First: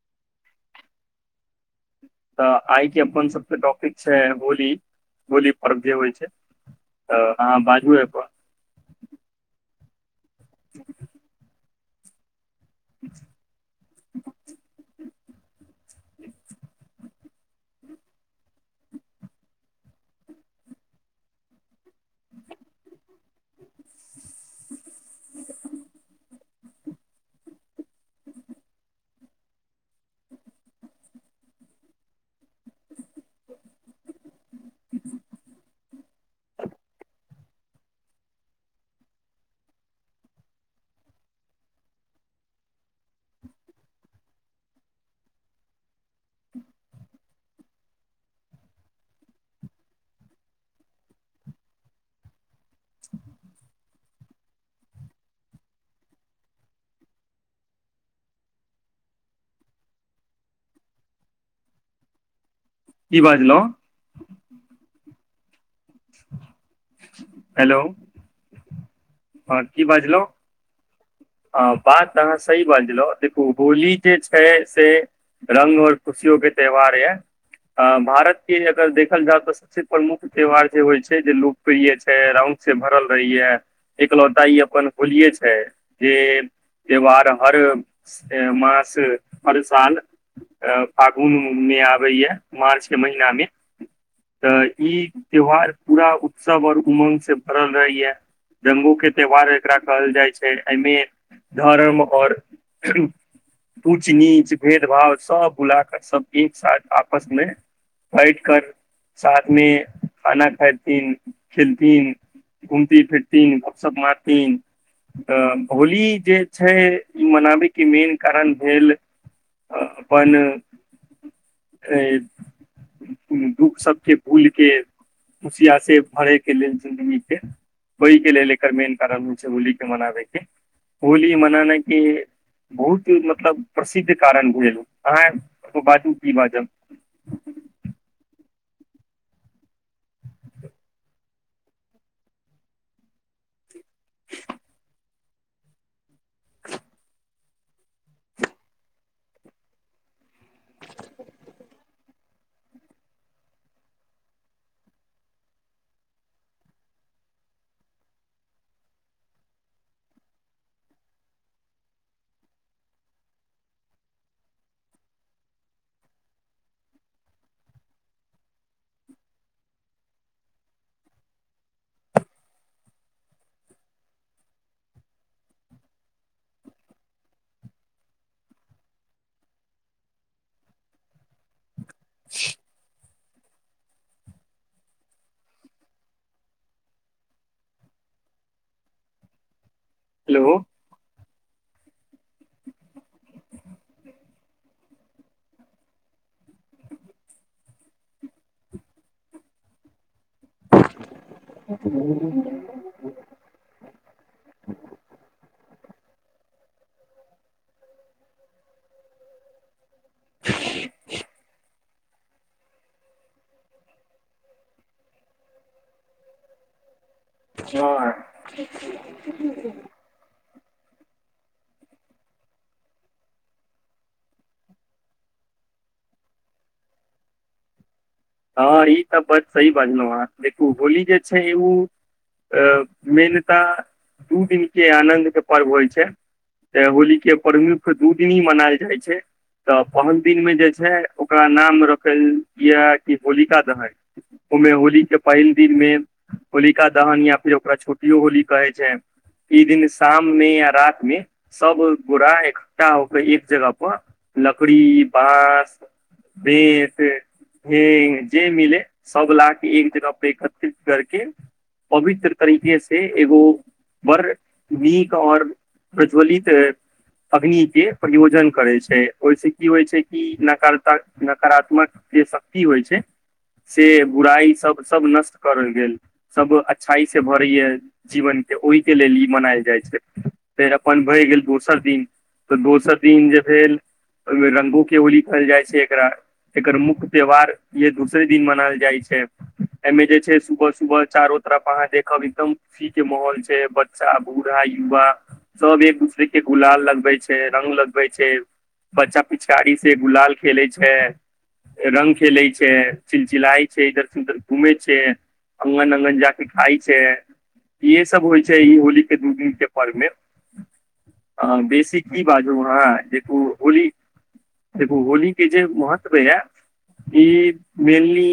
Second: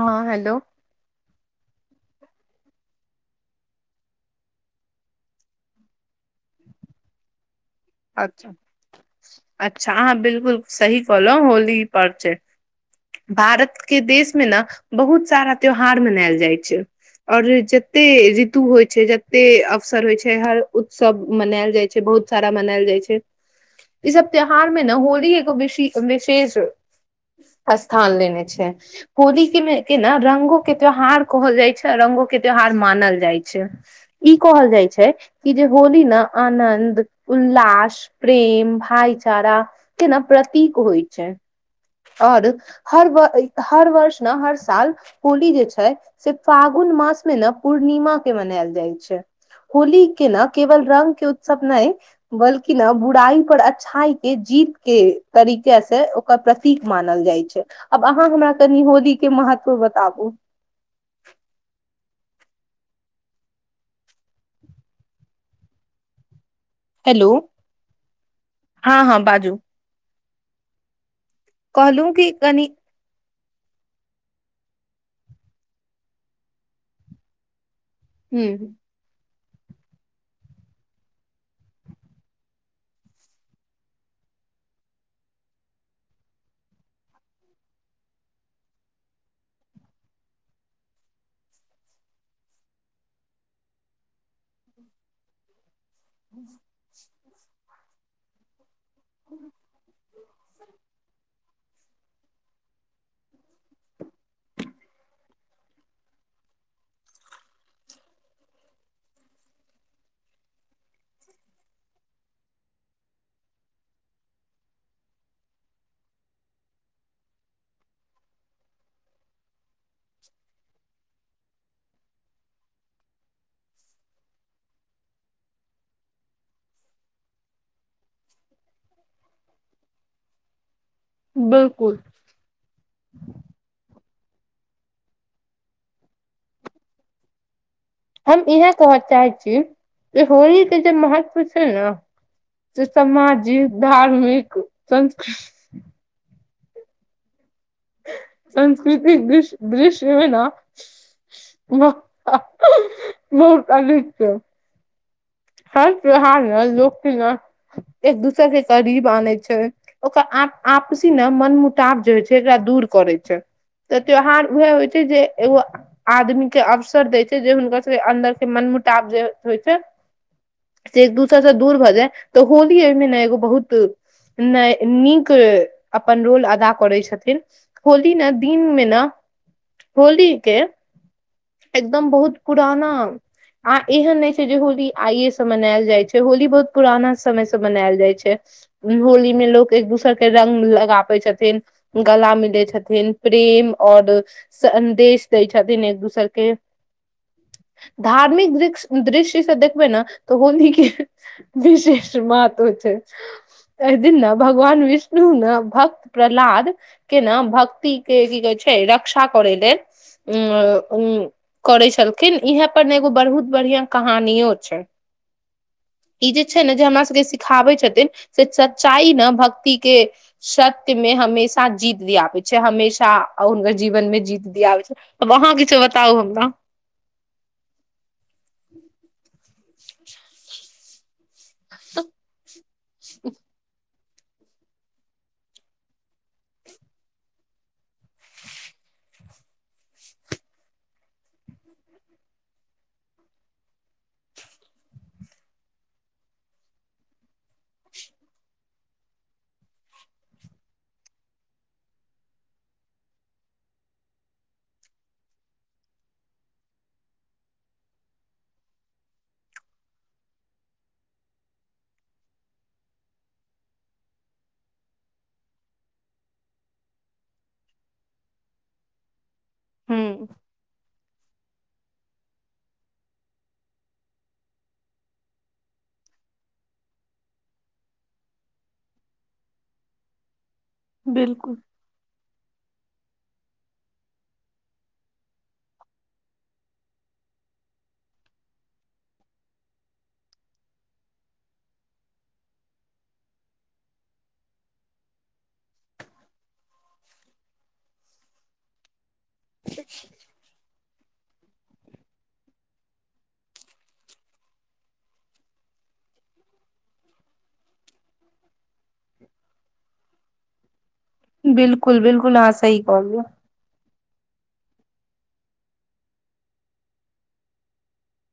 हँ हेलो तऽ आइके अपन सबस टॉपिक छै होली होली पर्व जे होइ छै ओ ह ब अच्छा अच्छा हह बिलकुल सही कहलो होली पर् छै भारत के देशमे ने बहुत सारा त्यौहार मनायल जाइ छै आओर जते ऋतु होइ छै जते अवसर होइ छै हर उत्सव मनायल जाइ छै बहुत सारा मनाल जाइ छै ई सब त्यौहार मे ने होली एगो विशेष स्थान लेने छै होली के मे के ने रंगो के त्यौहार कहल जाइ छै रङंगो के त्यौहार मानल जाइ छै ई कहल जाइ छै कि जे होली ने आनन्द उल्लास प्रेम भाइचारा केना प्रतीक होइ छै आओर हर हर वर्ष ने हर साल होली जे छै से फागुन जून मास मे ने पूर्णिमा के मनायल जाइ छै होली के न केवल रङंग के उत्सव नहि बल्कि ने बुराइ पर अच्छाई के जीत के तरीके से ओकर प्रतीक मानल अहाँ हम कनि होलीे महत्व बताब [unintelligible] की बाजलहु हेलो हँ बाजू हँ की बाजलहु हँ कहलहु बातऽ कि अहाँ सही कनि बाजहु होली जे छै से रंग और खुशियो के त्यौहार ये अ भारत हूँ के अगर देखल जाउ तऽ सबसे प्रमुख त्योहार जे होइ छै जे लोकप्रिय छै रंग से भरल रहेय य एकलौता यै अपन होलिये छै जे त्यौहार हर मास हर साल अ फागुन मे आबैए यह मार्चके महिना मे तऽ ई त्यौहार पूरा उत्सव और उम्ंग से भरल रहे ये रंगो के त्यौहार एकरा कहल जाय छै एहिमे धर्म आओर उच नीच भेद भाव सब भुला क सब एक साथ आपसमे बैठ कर साथमे खाना खैतीन खेलतीन घूमती फिरती गप सप मारतीन त होली जे छै ई मनाबयके मेन कारण भेल अपन ऐ दुःख सबके भूल के खुशिया से भरै के लेल जिन्दगी के ओहि के लेल लेकर मेन कारण हो छै होली के मनाबै होली मनाने के बिलकुल बहुत मतलब प्रसिद्ध कारण भेल अहाँ बाजू की बाजब हम इएह कहऽ चाहे छी जे होली के जे महत्व छै न से सामाजिक धार्मिक संस्कृति संस्कृतिक दिस दृश्यमे ना बहुत अधिक छै हर त्योहार मे लोक के न एक दूसर के करीब आनै छै ओकर आपसी ने मन मुटाव जे होइ छै एकरा दूर करै छै तऽ त्यौहार उएह होइ छै जे एगो आदमी के अवसर देय छै जे हुनका सबके अन्दर के मन मुटाब जे होइ छै से एक दूसर स दूर भऽ जाए तऽ होली एहिमे न एगो बहुत न नीक अपन रोल अदा करैत छथिन होली न दिनमे न होली के एकदम बहुत पुराना आ एहन नइ छै जे होली आइे से मनायल जाइ छै होली बहुत पुराना समय से मनायल जाइ छै होली मे लोक एक दोसर के हेलो रंग लगाबै छथिन गला मिलै छथिन प्रेम आओर सन्देश दै छथिन एक दोसरके [inaudible] धार्मिक दस्क दृश्य से देखबै न त होली के विशेष महत्तव छै एहिदिन न भगवान विष्णु न भक्त प्रह्लाद के ने भक्ति के की कहे छै रक्षा करे लेल उ करै छलखिन इएहे पर ने एगो बहुत बढ़िआ कहानियो छै ई जे छै न जे हमरा जे सिखाबै छथिन हँ से सच्चाइ न भक्ति के सत्य मे हमेशा जीत दियाबै छै हमेशा और हुनकर जीवन मे जीत दियाबै छै अहाँ किछो बताउ हमरा हँ ई त बड सही बाजलू आहा देखू होली जे छै उ अ मेनता दू दिन के आनन्द के पर्व होइ छै तऽ होली के प्रमुख दू दिन हि मनायल जाइ छै तऽ पहिल दिनमे जे छै ओकरा नाम रखल यै कि होलिका दहन ओ मे होली के पहिल दिनमे होलिका दहन या फेर ओकरा छोटियो होली कहै छै ई दिन शाम मे या रति मे सब गोरा इक्ठा होकर एक जगह पर लकड़ी बाँस बेत ह जे मिले सब ला के एक जगहप एकत्रित करके पवित्र तरीके से एगो बड़ नीक और प्रज्वलित अग्नि के प्रयोजन करै छै ओहिसँ की होइ छै कि हूँ न नकारात्मक जे शक्ति होइ छै से बुराइ सब सब नष्ट करल गेल सब अच्छाई से भरैय जीवन ओहिके लेल ई मनायल जाइ छै फेर अपन भए गेल बिल्कुल दोसर दिन तऽ दोसर जे भेल ओहि रंगो के होली कहल जाइ छै एकरा एकर मुख्य त्यौहार ये दूसरे दिन मनायल जाइ छै एमे जे छै सुबह सुबह चारो तरफ अहाँ देखब एकदम खुशी के माहौल छै बच्चा बूढ़ा युवा सब एक दूसरे के गुलाल लगबे छै रंग लगबे छै बच्चा पिचकारी से गुलाल खेले छै रंग खेले छै चिलचिलइ छै इधर से उधर घूमे छै अंगन अंगन जाक खाय छै इहे सब होइ छै ई होलीे के दू दिनके पर्वमे आ बिल्कुल बेसी की बिल्कुल अहाँ बाजू सही हँ कहलियै जेकि होली देखू होली के जे महत्व होइय ई मेनली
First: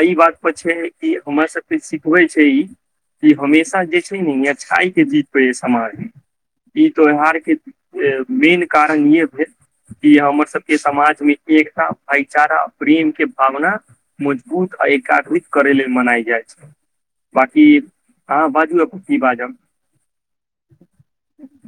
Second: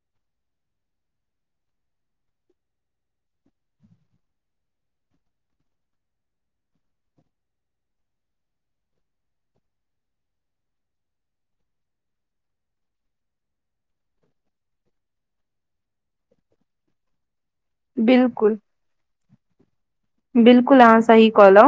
एहि बात पर छै कि हमरा सबके सिखबै छै ई ई हमेशा जे छै न अच्छाइ के जीत यै समाज मे ई त्योहारके मेन कारण यहे कि हमर सबके समाजमे एकता भाईचारा प्रेम के भावना मजबूत आ एकाग्रित करे लेल मनाय जाइ छै बाकी अहाँ बिलकुल बाजू अपन की बाजब बिलकुल अहाँ सही कहलौ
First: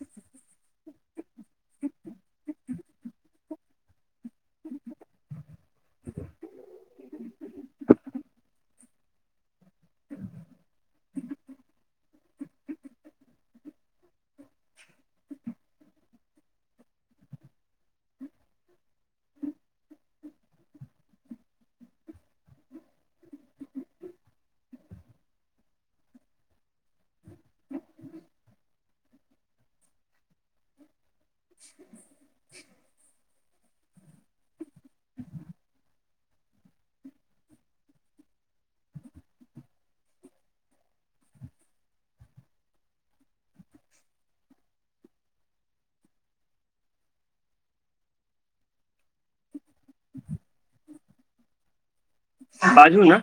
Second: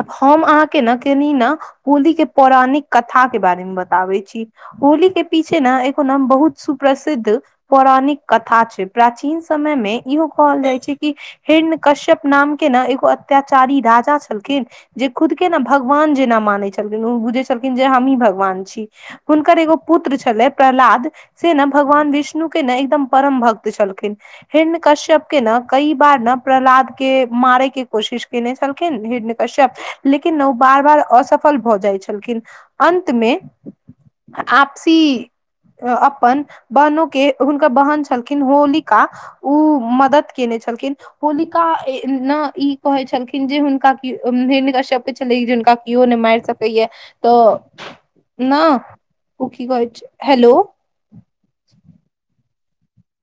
आब हम अहाँके ने कनि ने होली के पौराणिक कथा के बारे मे बताबैत जिस होली के पीछे ने एगो न बहुत सुप्रसिद्ध पौराणिक कथा छै प्राचीन समय मे इहो कहल जाइ छै कि हिरण कश्यप नाम के ने एगो अत्याचारी राजा छलखिन जे खुद के ने भगवान जेना मानै छलखिन ओ बुझै छलखिन जे हमी भगवान छी हुनकर एगो पुत्र पुत्र छलै प्रह्लाद से ने भगवान विष्णु के ने एकदम परम भक्त छलखिन हिरण कश्यप के ने कई बार ने प्रह्लाद के मारै के कोशिश केने छलखिन हिरण कश्यप लेकिन न ओ बार बार असफल भऽ जाइ छलखिन अन्त मे आपसी अपन बहनो के हुनकर बहन छलखिन होलिका ह उ [unintelligible] मदद केने छलखिन होलिका एएना ई कहै छलखिन जे हुनका कियो हिरण कश्यप प चल जिनका केयो नहि माइर सकैैया त न ओ की कहै छै हैलो बाजू न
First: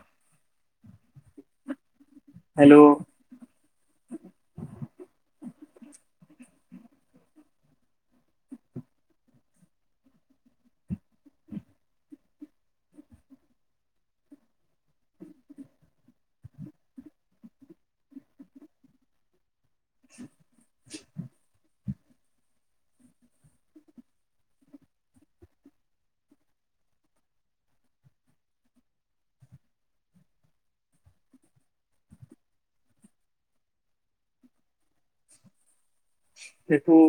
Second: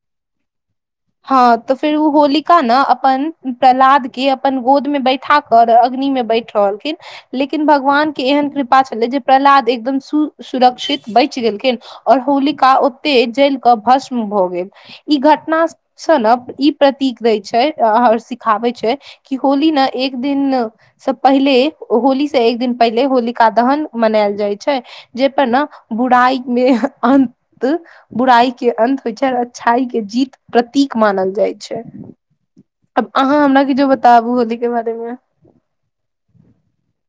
हँ तऽ फेर ओ होलिका न हेलो अपन प्रह्लाद के अपन गोद में बैठा कर अग्नि में बैठ रहलखिन लेकिन भगवान के एहन कृपा छलै जे प्रह्लाद एकदम सु सुरक्षित बैच गैलखिन और होलिका ओते जल कऽ भस्म भऽ गेल ई घटना सब ने ई प्रतीक दै छै ओर सिखाबै छै कि होली न एक दिन स पहिले होली से एक दिन पहिले होलिका दहन मनायल जाइ छै जेहि पर ने बुराइ मे अन्त बुराइ के अंत होइ छै और अच्छाई के जीत प्रतीक मानल जाइ छै अब अहाँ हमरा किछो बताबू होलीेके बारेमे देखू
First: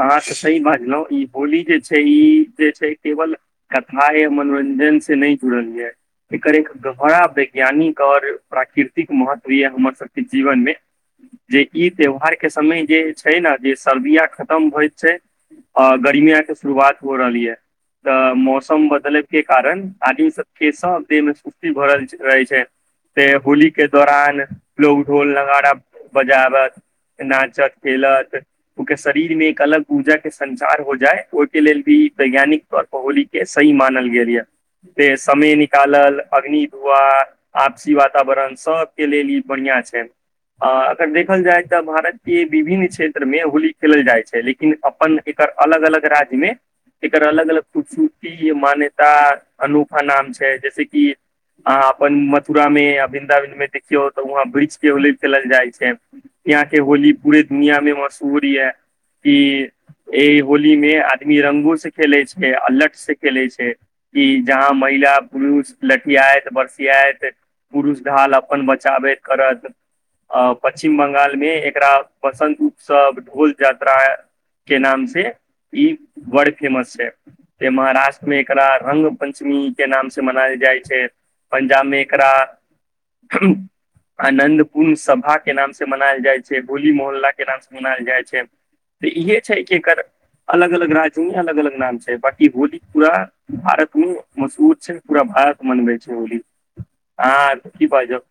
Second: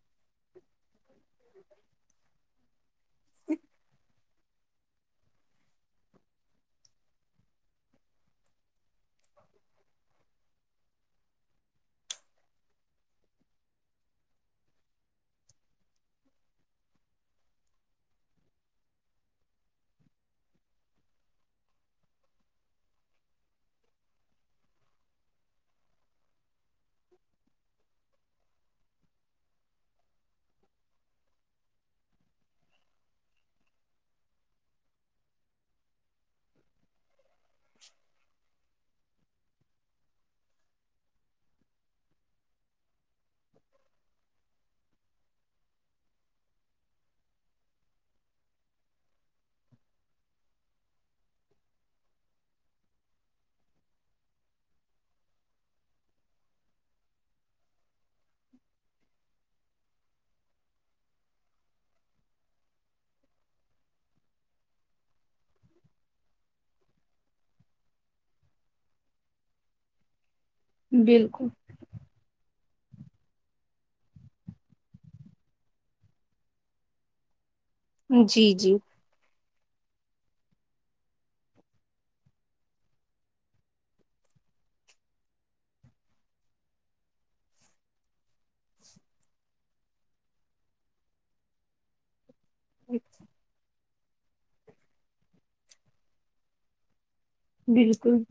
अहाँ तऽ सही बाजलौई होली जे छै ई जे छै केवल कथा य मनोरञ्जन से नै जुड़ल यै एकर एक गहरा वैज्ञानिक और प्राकृतिक महत्व यऽ हमर सबके जीवनमे जे ई त्यौहारके समय जे छै ने जे सर्दिया खतम होइत छै आ गर्मिया के शुरुआत हो रहल यै तऽ मौसम बदलै के कारण आदमी सब के सब देहमे सुस्ती भ रहल रहै छै सेे होली के दौरान लोग ढोल नगारा बजाबत नाचत खेलते ओकर शरीर मे एक अलग ऊर्जा के संचार हो जाय ओहिके लेल भी वैज्ञानिक तौर होली के सही मानल गेल यऽ जे समय निकालल अग्नि धुआ आपसी वातावरण सबके लेल ई बढ़ियाँ छै आ अगर देखल जाय तऽ भारतके विभिन्न क्षेत्र मे होली खेलल जाइ छै लेकिन अपन एकर अलग अलग राज्य मे एकर अलग अलग खूबसूरती मान्यता अनूखा नाम छै जैस कि अहाँ अपन मथुरामे या वृंन्दावनमे देखियौ तऽ वहाँ वृक्ष के होल खेलल जाइ छै यहाँ के होली पूरे दुनिया में मशहूर यै की ई होली मे आदमी रंगो से खेलै छै अलट से खेले छै कि जहाँ महि ला पुरुष लठियाइत बरसियाइत पुरुष ढाल अपन बचाबैत करत अ पश्चछिम बंगाल मे बिल्कुल एकरा वसंत उत्सव ढोल जात्रा के नाम से ई वड फेमस छै से महाराष्ट्रमे जी एकरा जी रंग पञ्चमी के नाम से मनायल जाइ छै पंजाब मे एकरा आनंद पूर्ण सभा के नाम से मनायल जाइ छै बोल इ मोहल्ला के नामसे मनायल जाइ छै तऽ इहे छै कि एकर अलग अलग राज्य में अलग अलग नाम छै बाकि होली पूरा भारत मे मशहूत छै पूरा आक मनबै छै होली अहाँ की बाजब बिलकुल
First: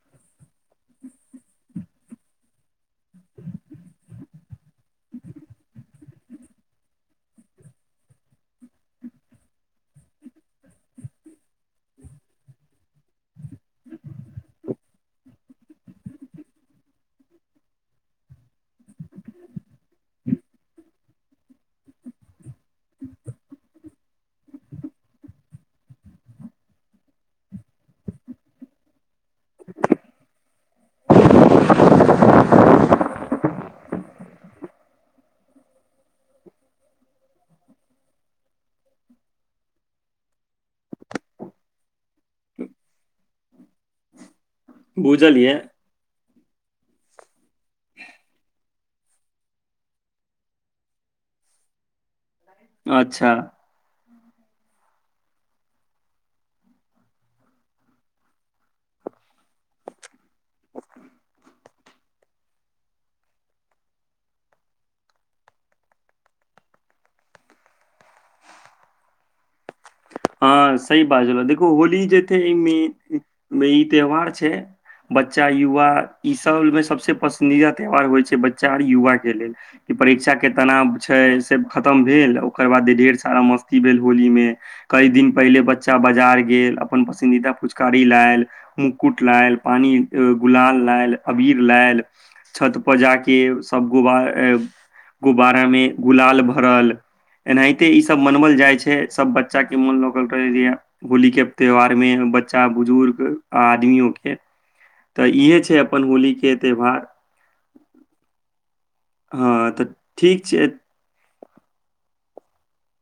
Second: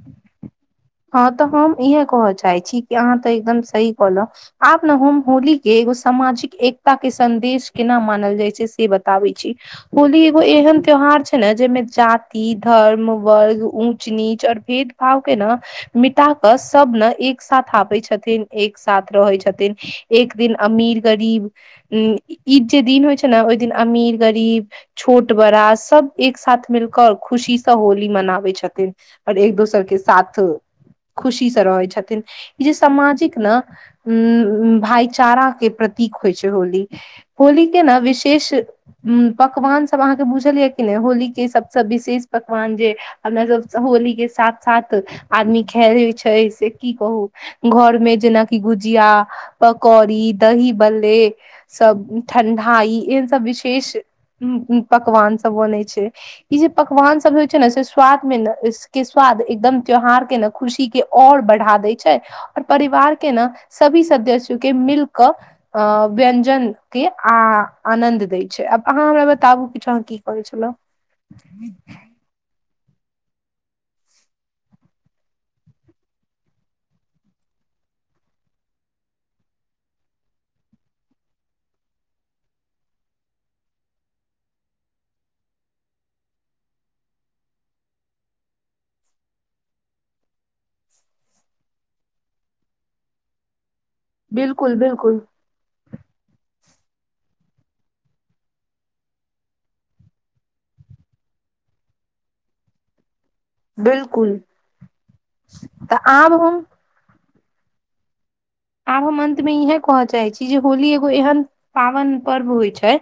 हँ तऽ हमँ इह कहा चाहय छी आहा त एकदम सही कहलउ सामाजिक एकता के सदेश केना मानल जाय छै से बताबे छी होली एगो एहन त्यौहार छै ने जेमे जाति धर्म वर्ग ऊच नीच ओर भेद भाव के ने मिटा क सब ने एक साथ आबै छथिन एक साथ रह छथि एक दिन अमीर गरीब उ ई जे दिन होइ छै ने ओहि दिन अमीर अमीर गरीब छोट बड़ा सब एक साथ मिलक खुशी से होली मनाबै छथिन आओर एक दोसर के साथो खुशीसँ रहैत छथिन ई जे सामाजिक ने उ भाइचारा के प्रतीक होइ छै होली होली के ने विशेष पकवान सब अहाँके बुझल ये किी ने होली के सबस विशेष पकवान जे अपना सब होली के साथ साथ बुझलियै आदमी खेलै छै से की कहू घर मे जेनाकि गुजिया पकौड़ी दही बल्ले सब ठणढाई ए अच्छा सब विशेष उ पकवान सब बनै छै ई जे पकवान सब होइ छै ने से स्वाद मे ने के स्वाद एकदम त्यौहार के ने खुशी के और बढ़ा द छै ओर परिवार के ने सभी सदस्य के मिलके अ व्यंजन के आनन्द लै छै आब अहाँ हमरा बताबू किछु अहाँ की करै छलहुँ हँ सही बाजलउ देखो होली जे छैे ई त्यहार छै बच्चा युवा ई सबमे सबस पसन्दीदा त्योहार होइ छै बच्चा आर युवा के लेल ई परीक्षाक के तनाव छै से खतम भेल ओकर बाद ढ़ेर सारा मस्ती भेल होली मे कई दिन पहिले बच्चा बाजार गेल अपन पसन्दीदा फुचकारी लायल मुक्कुट लायल पानी गुलाल लाय अबीर लाल छत पर जाके सब गुबारा बिल्कुल बिल्कुल गुब्बारा मे गुलाल भड़ल एनाहिते ई सब मनावल जाइ छै सब बच्चा के मन लगल रहै होली के त्योहार मे बच्चा बुजुर्ग आदमिय बिल्कुल ओके तऽ इहे छै तऽ अपन आब होली के हम त्यौहार आब हम अंत में हँ इहे तऽ कहऽ चाहे ठीक छी जे छै होली एगो एहन पावन पर्व होइ छै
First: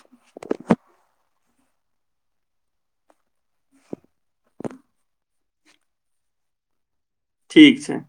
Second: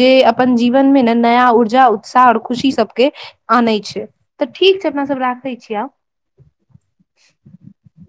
जे अपन जीवन मे न नया ऊर्जा उत्साह ओर खुशी सबके आनै छै तऽ ठीक छै अपना सब राखे छीय आब ठीक छै